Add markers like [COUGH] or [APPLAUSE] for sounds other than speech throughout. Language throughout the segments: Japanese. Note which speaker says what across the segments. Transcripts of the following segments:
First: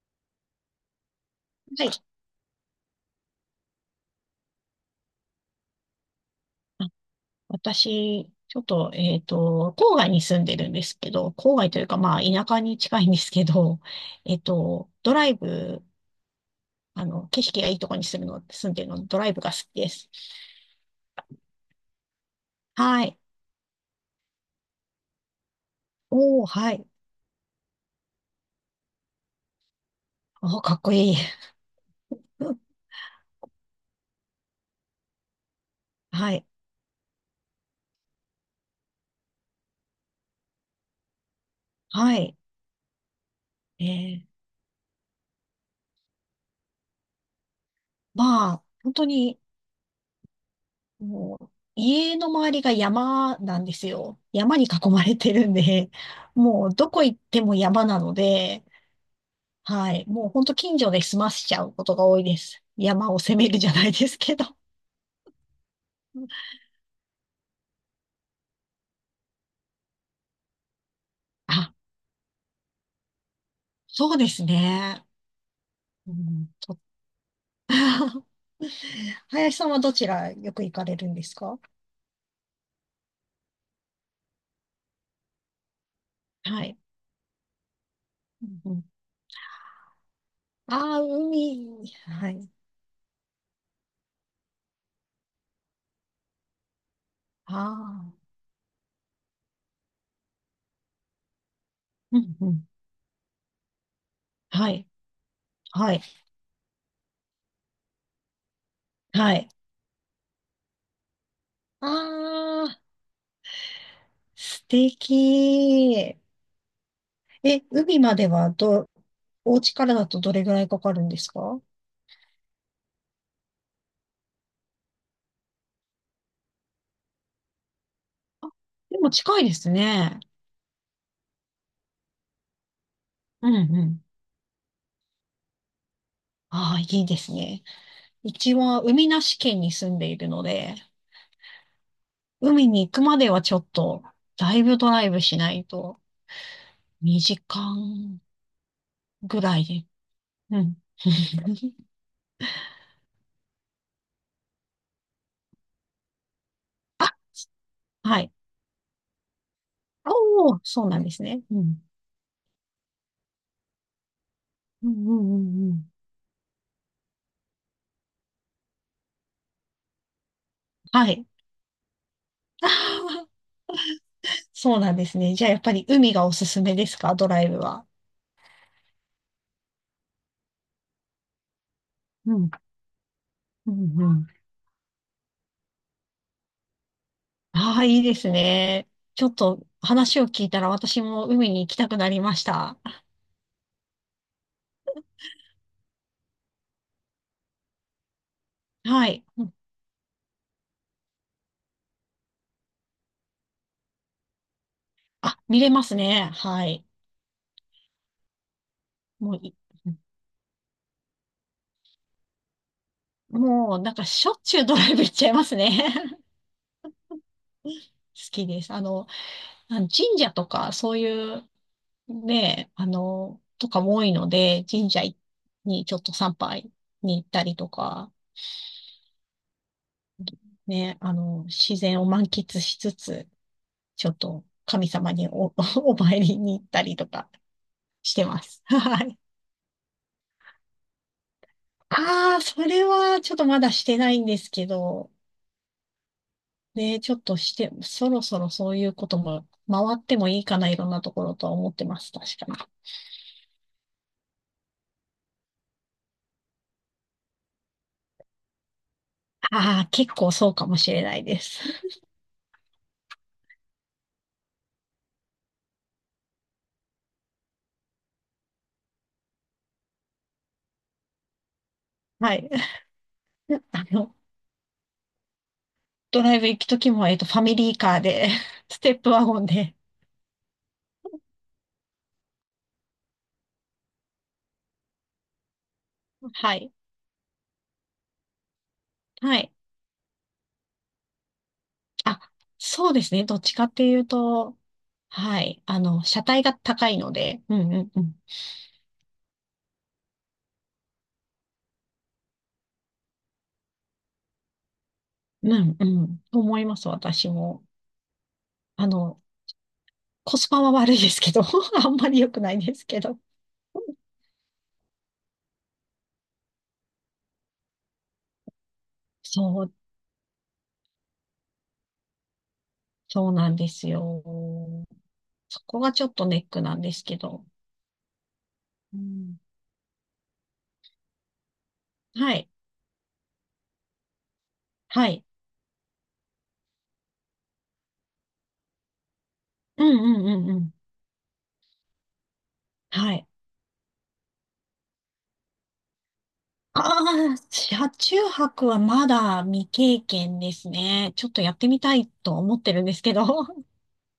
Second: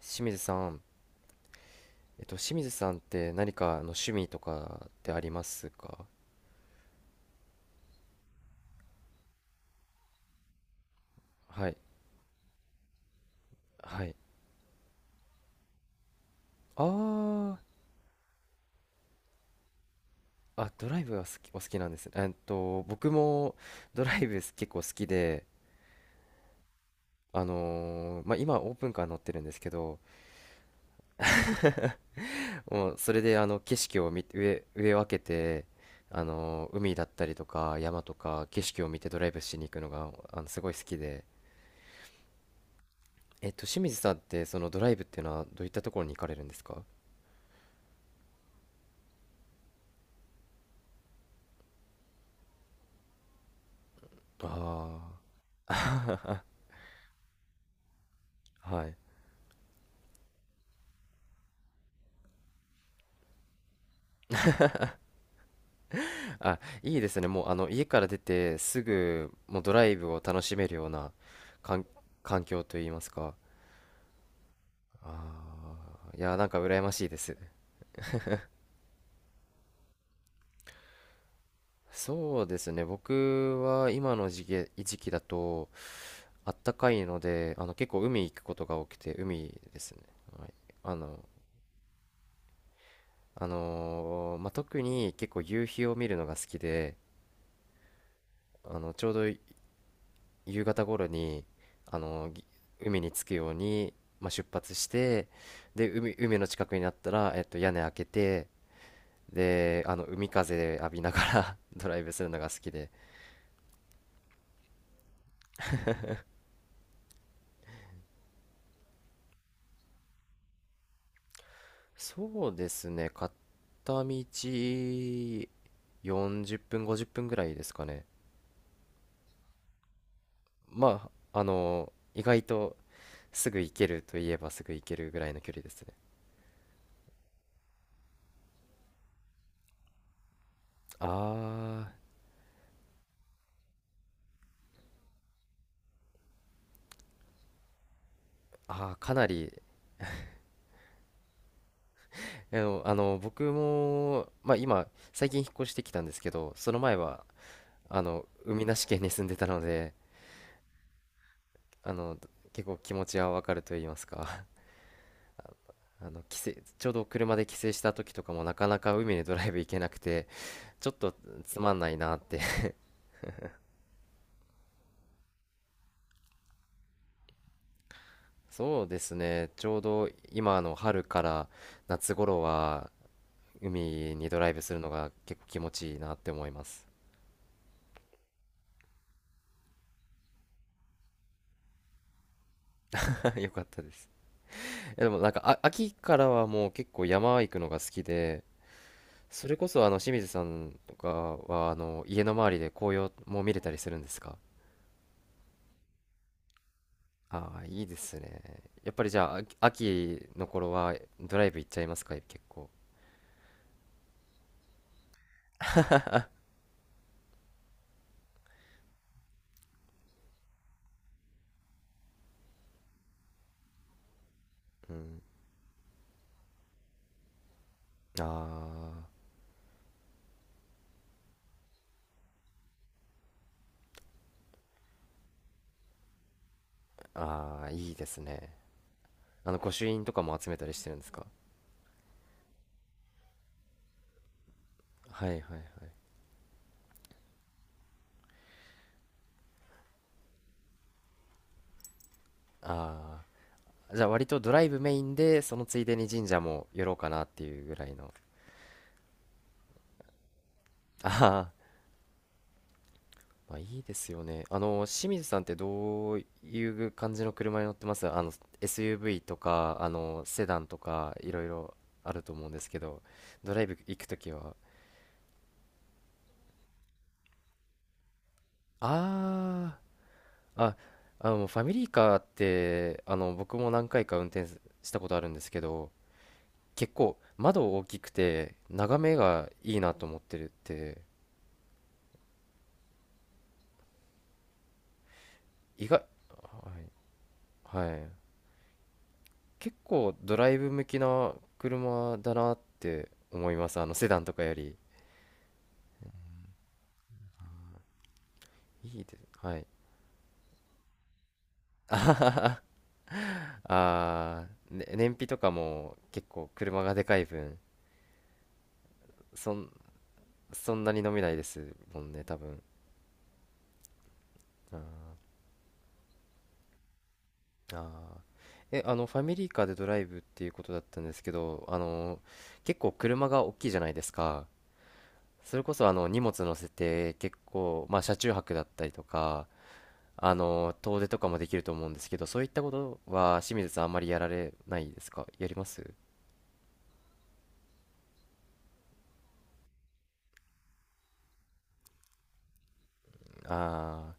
Speaker 1: 清水さん、
Speaker 2: はい。
Speaker 1: えっと、清水さんって何か趣味とかってありますか？
Speaker 2: あ、私、ちょっと、郊外に住んでるんですけど、郊
Speaker 1: は
Speaker 2: 外
Speaker 1: い、
Speaker 2: というか、田舎に近いんですけど、
Speaker 1: はい。
Speaker 2: [LAUGHS] ドライブ、
Speaker 1: あ
Speaker 2: 景
Speaker 1: ー、
Speaker 2: 色がいいところに住んでるので、ドライブが好きです。
Speaker 1: あ、ドライブはお好きなんですね。
Speaker 2: は
Speaker 1: 僕
Speaker 2: い。
Speaker 1: もドライブ結構好きで、
Speaker 2: おー、はい。
Speaker 1: まあ、今オープンカー乗ってるんですけど、
Speaker 2: おー、かっこいい。[LAUGHS]
Speaker 1: もうそれで景色を見て、上を開けて、
Speaker 2: はい。
Speaker 1: 海だったりとか山とか景色を見てドライブしに行くのがすごい好きで、
Speaker 2: はい。
Speaker 1: 清
Speaker 2: え
Speaker 1: 水さんっ
Speaker 2: ー、
Speaker 1: てそのドライブっていうのはどういったところに行かれるんですか？
Speaker 2: 本当に、もう、家の周りが山なんですよ。山に囲ま
Speaker 1: あ
Speaker 2: れてるんで、もう、どこ行っても山なので、
Speaker 1: あー。はい。
Speaker 2: はい。もうほんと近所で済ませちゃうことが多いです。山を攻めるじゃないですけど。
Speaker 1: あ、
Speaker 2: [LAUGHS]
Speaker 1: いいですね。もう家から出てすぐもうドライブを楽しめるような
Speaker 2: あ、
Speaker 1: 環、環境といいますか。
Speaker 2: そうですね。
Speaker 1: あ
Speaker 2: う
Speaker 1: あ、いや、なん
Speaker 2: ん、
Speaker 1: か羨ましいです。
Speaker 2: [LAUGHS] 林さんはどちらよく行かれるんですか？
Speaker 1: そうですね。僕は今の時期だとあっ
Speaker 2: は
Speaker 1: た
Speaker 2: い。
Speaker 1: かいので、結構海行く
Speaker 2: う
Speaker 1: ことが
Speaker 2: ん。
Speaker 1: 多くて、海ですね。はい、あ
Speaker 2: ああー、
Speaker 1: の、
Speaker 2: 海。はい。
Speaker 1: まあ、特に結構夕日を見るのが好きで、
Speaker 2: ああ。
Speaker 1: ちょうど夕方頃にあ
Speaker 2: う
Speaker 1: の
Speaker 2: ん
Speaker 1: ぎ
Speaker 2: うん。
Speaker 1: 海に着くように、まあ、出
Speaker 2: は
Speaker 1: 発し
Speaker 2: い。
Speaker 1: てで
Speaker 2: はい。
Speaker 1: 海の近くになったら、屋根開けて
Speaker 2: はい。
Speaker 1: で海風浴びながら [LAUGHS] ドライブするのが好
Speaker 2: あ
Speaker 1: き
Speaker 2: あ、
Speaker 1: で、
Speaker 2: 素敵。え、海まではど、お家からだとどれぐらいかかるんですか？
Speaker 1: そうですね。片道40分、50分ぐらいですかね。
Speaker 2: あ、でも近いですね。
Speaker 1: まあ意外と
Speaker 2: う
Speaker 1: す
Speaker 2: ん
Speaker 1: ぐ行
Speaker 2: う
Speaker 1: ける
Speaker 2: ん。
Speaker 1: といえばすぐ行けるぐらいの距離ですね。
Speaker 2: ああ、いいですね。うちは海なし県に住んでいるので、
Speaker 1: あー
Speaker 2: 海に行くまではちょっと、だいぶドライブしないと、2時間
Speaker 1: あー、かな
Speaker 2: ぐら
Speaker 1: り。
Speaker 2: いで。うん。[LAUGHS]
Speaker 1: 僕も、まあ、今最近引っ越してきたんですけど、その前
Speaker 2: あ、
Speaker 1: は
Speaker 2: はい。
Speaker 1: 海なし県に住んでたので、
Speaker 2: おお、そうなんですね。うん。
Speaker 1: あの結構気持ちはわかると言いますか、
Speaker 2: うんうんうんう
Speaker 1: [LAUGHS]
Speaker 2: ん。
Speaker 1: あの帰省ちょうど車で帰省した時とかもなかなか海にドライブ行けなくて、ちょっ
Speaker 2: は
Speaker 1: と
Speaker 2: い。
Speaker 1: つまんないなって
Speaker 2: [LAUGHS] あ
Speaker 1: [LAUGHS]
Speaker 2: ー、そうなんですね。じゃあやっぱり海がおすすめですか、ドライブは？
Speaker 1: そうですね。ちょうど今の春から夏
Speaker 2: う
Speaker 1: 頃
Speaker 2: ん。
Speaker 1: は
Speaker 2: う
Speaker 1: 海
Speaker 2: んうん。
Speaker 1: にドライブするのが結構気持ちいいなって思います。
Speaker 2: ああ、いいですね。ちょっと話を聞いたら私も海に行きたくなりました。
Speaker 1: [LAUGHS] よかったです。え、でもなんか秋からはもう結構山行くのが好きで、
Speaker 2: はい。
Speaker 1: それこそ清水さんとかは家の周りで紅葉も見れたりするんですか？
Speaker 2: あ、見れますね。はい。
Speaker 1: ああー、いいですね。やっぱりじゃ
Speaker 2: もう
Speaker 1: あ、
Speaker 2: い、
Speaker 1: 秋の頃はドライブ行っちゃいますか、結構。
Speaker 2: もう、なんかしょっちゅうドライブ行っちゃいますね。[LAUGHS] 好きです。神社とか、そういう、ね、とかも多いので、神
Speaker 1: う
Speaker 2: 社
Speaker 1: ん。
Speaker 2: にちょっと参拝に行ったりとか、
Speaker 1: あ
Speaker 2: ね、自然を満喫しつつ、ちょっと神様に[LAUGHS] お参りに行ったりとか
Speaker 1: あ、ああ、いいで
Speaker 2: し
Speaker 1: す
Speaker 2: てま
Speaker 1: ね。
Speaker 2: す。[LAUGHS] はい。
Speaker 1: 御朱印とかも集めたりしてるんですか？
Speaker 2: ああ、それはちょっとまだしてないんですけど、
Speaker 1: はいはいはい。
Speaker 2: ねえ、ちょっとして、そろそろそういうことも回ってもいいかな、いろんなところとは思ってます。確かに。
Speaker 1: ああ、じゃあ割とドライブメインで、そのついでに神社も寄ろうかなっていうぐらいの。
Speaker 2: ああ、結構そうかもしれな
Speaker 1: あ
Speaker 2: いで
Speaker 1: あ。
Speaker 2: す。
Speaker 1: まあ、いいですよね。清水さんってどういう感じの車に乗ってます？SUV とか、セダンとか、いろいろあ
Speaker 2: [LAUGHS]
Speaker 1: ると
Speaker 2: は
Speaker 1: 思う
Speaker 2: い。
Speaker 1: んですけど、ドライ
Speaker 2: [LAUGHS]
Speaker 1: ブ
Speaker 2: あ
Speaker 1: 行く
Speaker 2: の、
Speaker 1: ときは。
Speaker 2: ドライブ行くときも、ファミリーカーで、[LAUGHS] ステップワゴンで。
Speaker 1: あー、あ、ファミリーカーって、僕も何回か運転したことあるんですけど、
Speaker 2: はい。
Speaker 1: 結構窓大きくて、眺め
Speaker 2: は
Speaker 1: が
Speaker 2: い。
Speaker 1: いいなと思ってるって、
Speaker 2: あ、そうですね。どっちかっていうと、はい。
Speaker 1: 意外、
Speaker 2: 車体が高いので、うんう
Speaker 1: はい、
Speaker 2: ん
Speaker 1: は
Speaker 2: う
Speaker 1: い。
Speaker 2: ん。
Speaker 1: 結構ドライブ向きな車だなって思います。セダンとかより。
Speaker 2: うんうん。と思います、私も。あ
Speaker 1: いいで
Speaker 2: の、
Speaker 1: す。はい。
Speaker 2: コスパは悪いですけど、[LAUGHS] あんまり良くないですけど。[LAUGHS]
Speaker 1: ね、燃費とかも結構車がでかい分、そ
Speaker 2: そ
Speaker 1: ん、
Speaker 2: う、
Speaker 1: そんなに飲めないですもんね、多分。
Speaker 2: そうなんですよ。
Speaker 1: あ
Speaker 2: そこがちょっとネックなんですけど。
Speaker 1: ーあー。え、あ
Speaker 2: う
Speaker 1: の、ファミ
Speaker 2: ん、
Speaker 1: リーカーでドライブっていうことだったんですけど、
Speaker 2: はい。
Speaker 1: 結構車が大きいじゃないですか。
Speaker 2: はい。
Speaker 1: それこそ荷物乗せて結構、まあ、車中泊だったりとか、
Speaker 2: うんうんうんうん。
Speaker 1: 遠出とかもできると思うんですけど、そういったこと
Speaker 2: はい。
Speaker 1: は清水さんあんまりやられないですか？やります？
Speaker 2: ああ、車中泊はまだ未経験ですね。ちょっとやってみたいと思ってるんですけど。
Speaker 1: あ
Speaker 2: [LAUGHS]
Speaker 1: あー、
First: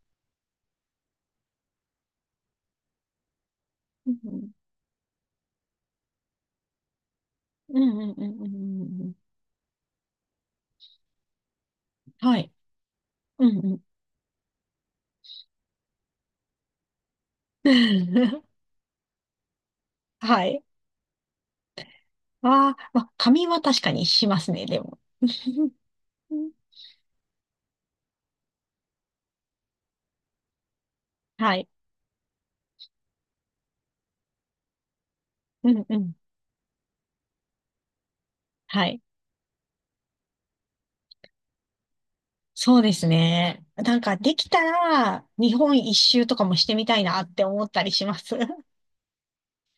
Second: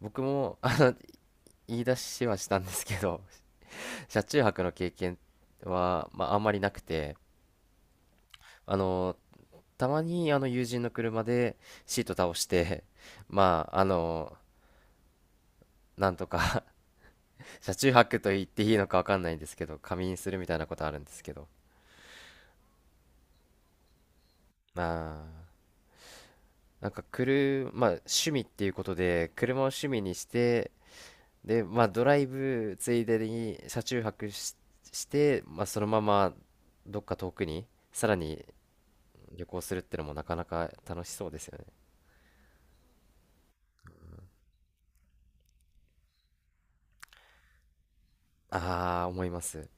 Speaker 1: 僕も言い出しはしたんですけど [LAUGHS]
Speaker 2: う
Speaker 1: 車中
Speaker 2: ん
Speaker 1: 泊の経験は、まあ、あんまりなくて、
Speaker 2: うんうんうんうんう
Speaker 1: あ
Speaker 2: んうん。
Speaker 1: のたまに友人の車でシート倒
Speaker 2: は
Speaker 1: し
Speaker 2: い。
Speaker 1: て、
Speaker 2: う
Speaker 1: まあ
Speaker 2: ん
Speaker 1: なんとか [LAUGHS]
Speaker 2: う
Speaker 1: 車中泊と
Speaker 2: ん。
Speaker 1: 言っていいのかわかんないんですけど、仮眠
Speaker 2: [LAUGHS]
Speaker 1: する
Speaker 2: は
Speaker 1: みたい
Speaker 2: い。
Speaker 1: なことあるんですけど、
Speaker 2: ああ、まあ、仮眠は確かにしますね、で
Speaker 1: ま
Speaker 2: も。
Speaker 1: あ
Speaker 2: [LAUGHS]
Speaker 1: なんか車、まあ、趣味っていうことで車を趣味にして、
Speaker 2: は
Speaker 1: で、
Speaker 2: い。
Speaker 1: まあ、ドライブついでに車中泊して、まあ、
Speaker 2: う
Speaker 1: そ
Speaker 2: ん
Speaker 1: の
Speaker 2: う
Speaker 1: ま
Speaker 2: ん。
Speaker 1: まどっか遠くにさらに
Speaker 2: はい。
Speaker 1: 旅行するってのもなかなか楽しそうですよね。
Speaker 2: そうですね。なんかできたら日本一周とかもしてみたいなって思ったりします。[LAUGHS] え、
Speaker 1: ああ、思います。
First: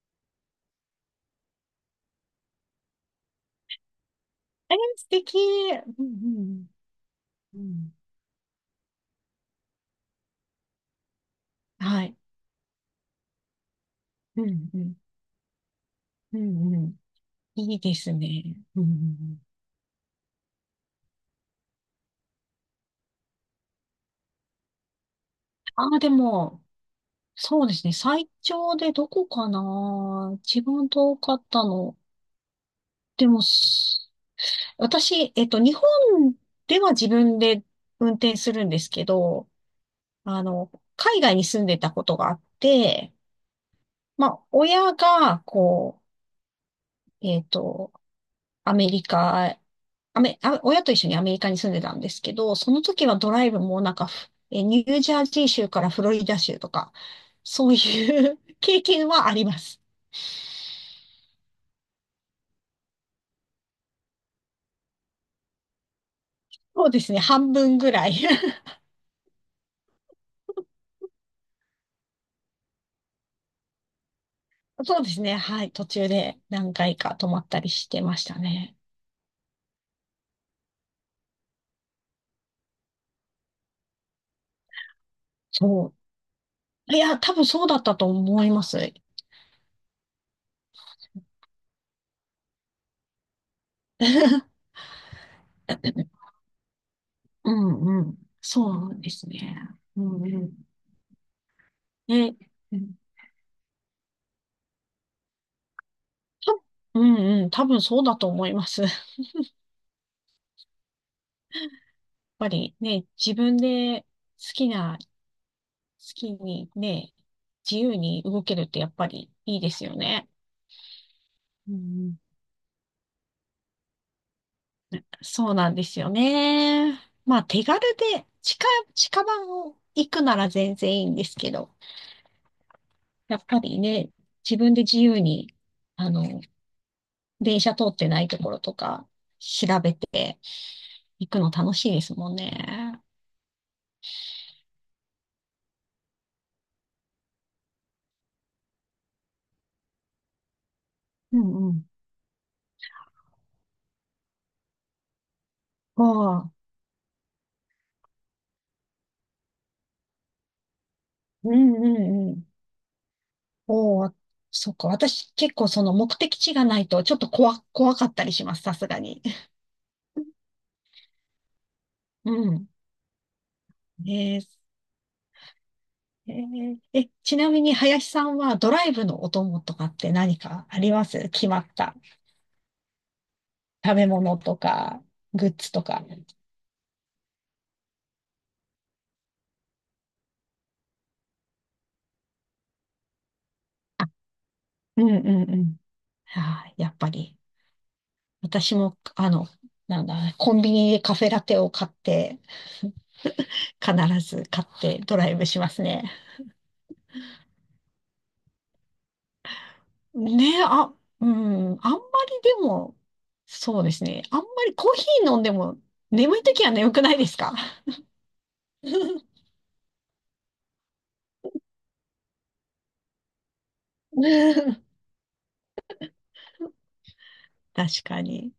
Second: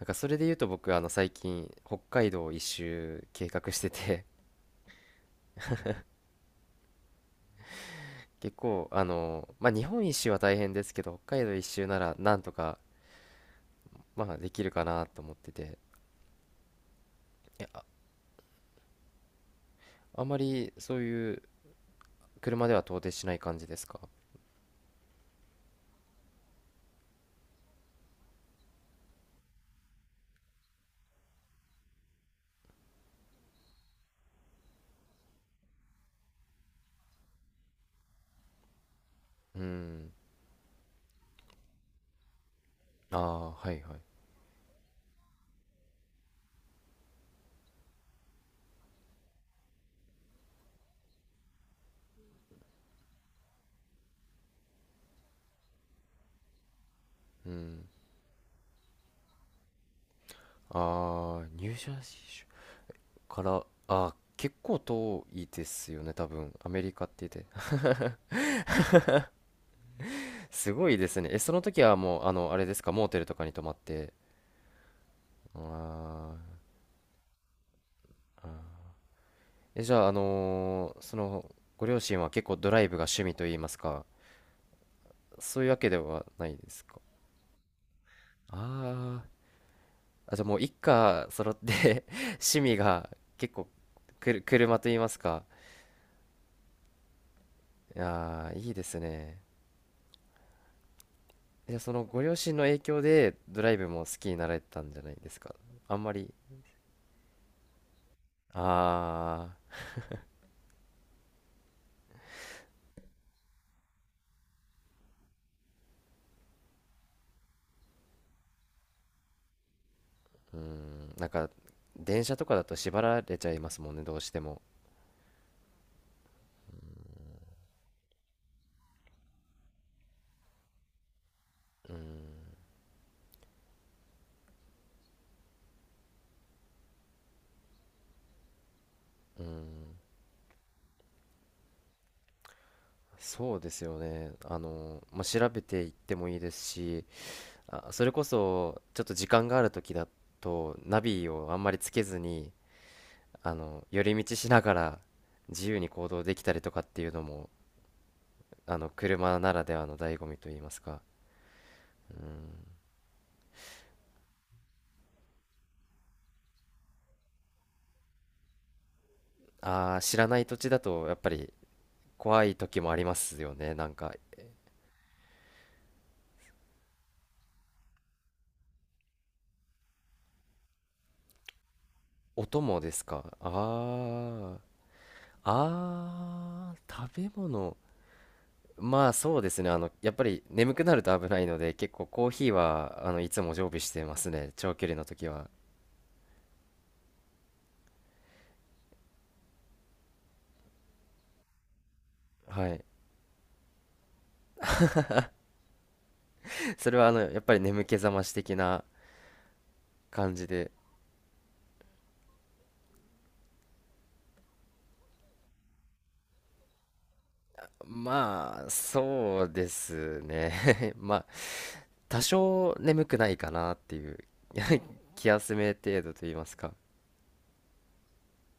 Speaker 1: なんかそれで言うと僕最近北海道一周計画してて
Speaker 2: 素敵。うんうん。うん。
Speaker 1: [LAUGHS] 結構まあ日本一周は大変ですけど、北海道一周な
Speaker 2: は
Speaker 1: ら
Speaker 2: い。
Speaker 1: なんとかまあ
Speaker 2: う
Speaker 1: でき
Speaker 2: ん
Speaker 1: る
Speaker 2: う
Speaker 1: か
Speaker 2: ん。
Speaker 1: なと思ってて、
Speaker 2: うんうん。いいですね。うんうんうん。
Speaker 1: あんまりそういう車では到底しない感じですか？
Speaker 2: ああ、でも、そうですね。最長でどこかな、一番遠かったの。でも、私、日本では自分で運転するんですけど、
Speaker 1: うん。
Speaker 2: あの、海外に住んでたことがあって、
Speaker 1: ああー、はいはい。
Speaker 2: 親が、う、えっと、アメリカ、アメ、あ、親と一緒にアメリカに住んでたんですけど、その時はドライブもなんかニュージャージー州からフロリダ州とか、
Speaker 1: う
Speaker 2: そう
Speaker 1: ん。
Speaker 2: いう [LAUGHS] 経験はあります。
Speaker 1: ああ、ニュージャージー州から、結構遠いですよね、多分。アメ
Speaker 2: そう
Speaker 1: リ
Speaker 2: で
Speaker 1: カっ
Speaker 2: すね、
Speaker 1: て言って。
Speaker 2: 半分ぐらい。[LAUGHS]
Speaker 1: [LAUGHS] すごいですね。え、その時はもう、あれですか、モーテルとかに泊まって。
Speaker 2: そうですね、
Speaker 1: あ
Speaker 2: はい、途中で
Speaker 1: あ。
Speaker 2: 何回か泊まったりしてましたね。
Speaker 1: え、じゃあ、ご両親は結構ドライブが趣味といいますか、そういうわけ
Speaker 2: そ
Speaker 1: ではないです
Speaker 2: う。い
Speaker 1: か。
Speaker 2: や、多分そうだったと思います。
Speaker 1: ああ。あ、じゃあもう一家揃って [LAUGHS] 趣味が結構、
Speaker 2: [LAUGHS]
Speaker 1: 車といいますか。
Speaker 2: うんうん。
Speaker 1: あー、いいで
Speaker 2: そ
Speaker 1: す
Speaker 2: うです
Speaker 1: ね。
Speaker 2: ね。うんうん
Speaker 1: じゃあそのご両
Speaker 2: ね、
Speaker 1: 親の
Speaker 2: う
Speaker 1: 影
Speaker 2: ん
Speaker 1: 響でドライブも好きになられたんじゃないですか。あんまり、
Speaker 2: たうんうん、多分そうだと思います。[LAUGHS] やっ
Speaker 1: ああ、
Speaker 2: ぱりね、自分で好きにね、自由に動けるってやっぱりいいですよね。
Speaker 1: うん、なんか
Speaker 2: うん、
Speaker 1: 電車とかだと縛られちゃいますもんね、どうしても。
Speaker 2: そうなんですよね。まあ手軽で近場を行くなら全然いいんですけど、
Speaker 1: うん、
Speaker 2: やっぱりね、自分で自由に、あの、電車通ってないところとか
Speaker 1: うん、
Speaker 2: 調べて行くの楽しいですもんね。
Speaker 1: そうですよね。まあ、調べていってもいいですし、あ、それこそちょっと時間がある時だとナビ
Speaker 2: う
Speaker 1: をあん
Speaker 2: ん
Speaker 1: ま
Speaker 2: う
Speaker 1: り
Speaker 2: ん。
Speaker 1: つけずに、寄り道しながら自由に
Speaker 2: ま
Speaker 1: 行動でき
Speaker 2: あ
Speaker 1: たりとかっていうのも、車ならではの醍醐味といいますか。
Speaker 2: うんう
Speaker 1: う
Speaker 2: んうん。
Speaker 1: ん。
Speaker 2: おお、そっか。私結構その目的地がないとちょっと怖かったりします。さすがに。
Speaker 1: ああ、知らない土地だとやっぱり
Speaker 2: [LAUGHS] う
Speaker 1: 怖い
Speaker 2: ん。
Speaker 1: 時もありますよね。なんか、
Speaker 2: ねえー、えーえ、ちなみに林さんはドライブのお供とかって何かあります？決まった
Speaker 1: 音もですか。
Speaker 2: 食べ物と
Speaker 1: あ
Speaker 2: か、
Speaker 1: あ、
Speaker 2: グッズとか。
Speaker 1: ああ、食べ物。まあそうですね。やっぱり眠くなると危ないので、結構コーヒーは、いつも常備して
Speaker 2: あ、
Speaker 1: ますね。長距離
Speaker 2: う
Speaker 1: の
Speaker 2: んう
Speaker 1: 時は。
Speaker 2: んうん。あ、やっぱり。私も、なんだ、コンビニでカフェラテを買って、
Speaker 1: はい。
Speaker 2: 必ず買ってドライブしますね。
Speaker 1: それは、やっぱり眠気覚まし的な感じ
Speaker 2: ね、
Speaker 1: で。
Speaker 2: あ、うん、あんまりでも、そうですね。あんまりコーヒー飲んでも眠いときは眠くないですか？
Speaker 1: まあ、
Speaker 2: [LAUGHS]
Speaker 1: そうですね。[LAUGHS] まあ、多少眠くないかなっていう [LAUGHS] 気休め程度と言いますか。
Speaker 2: 確かに。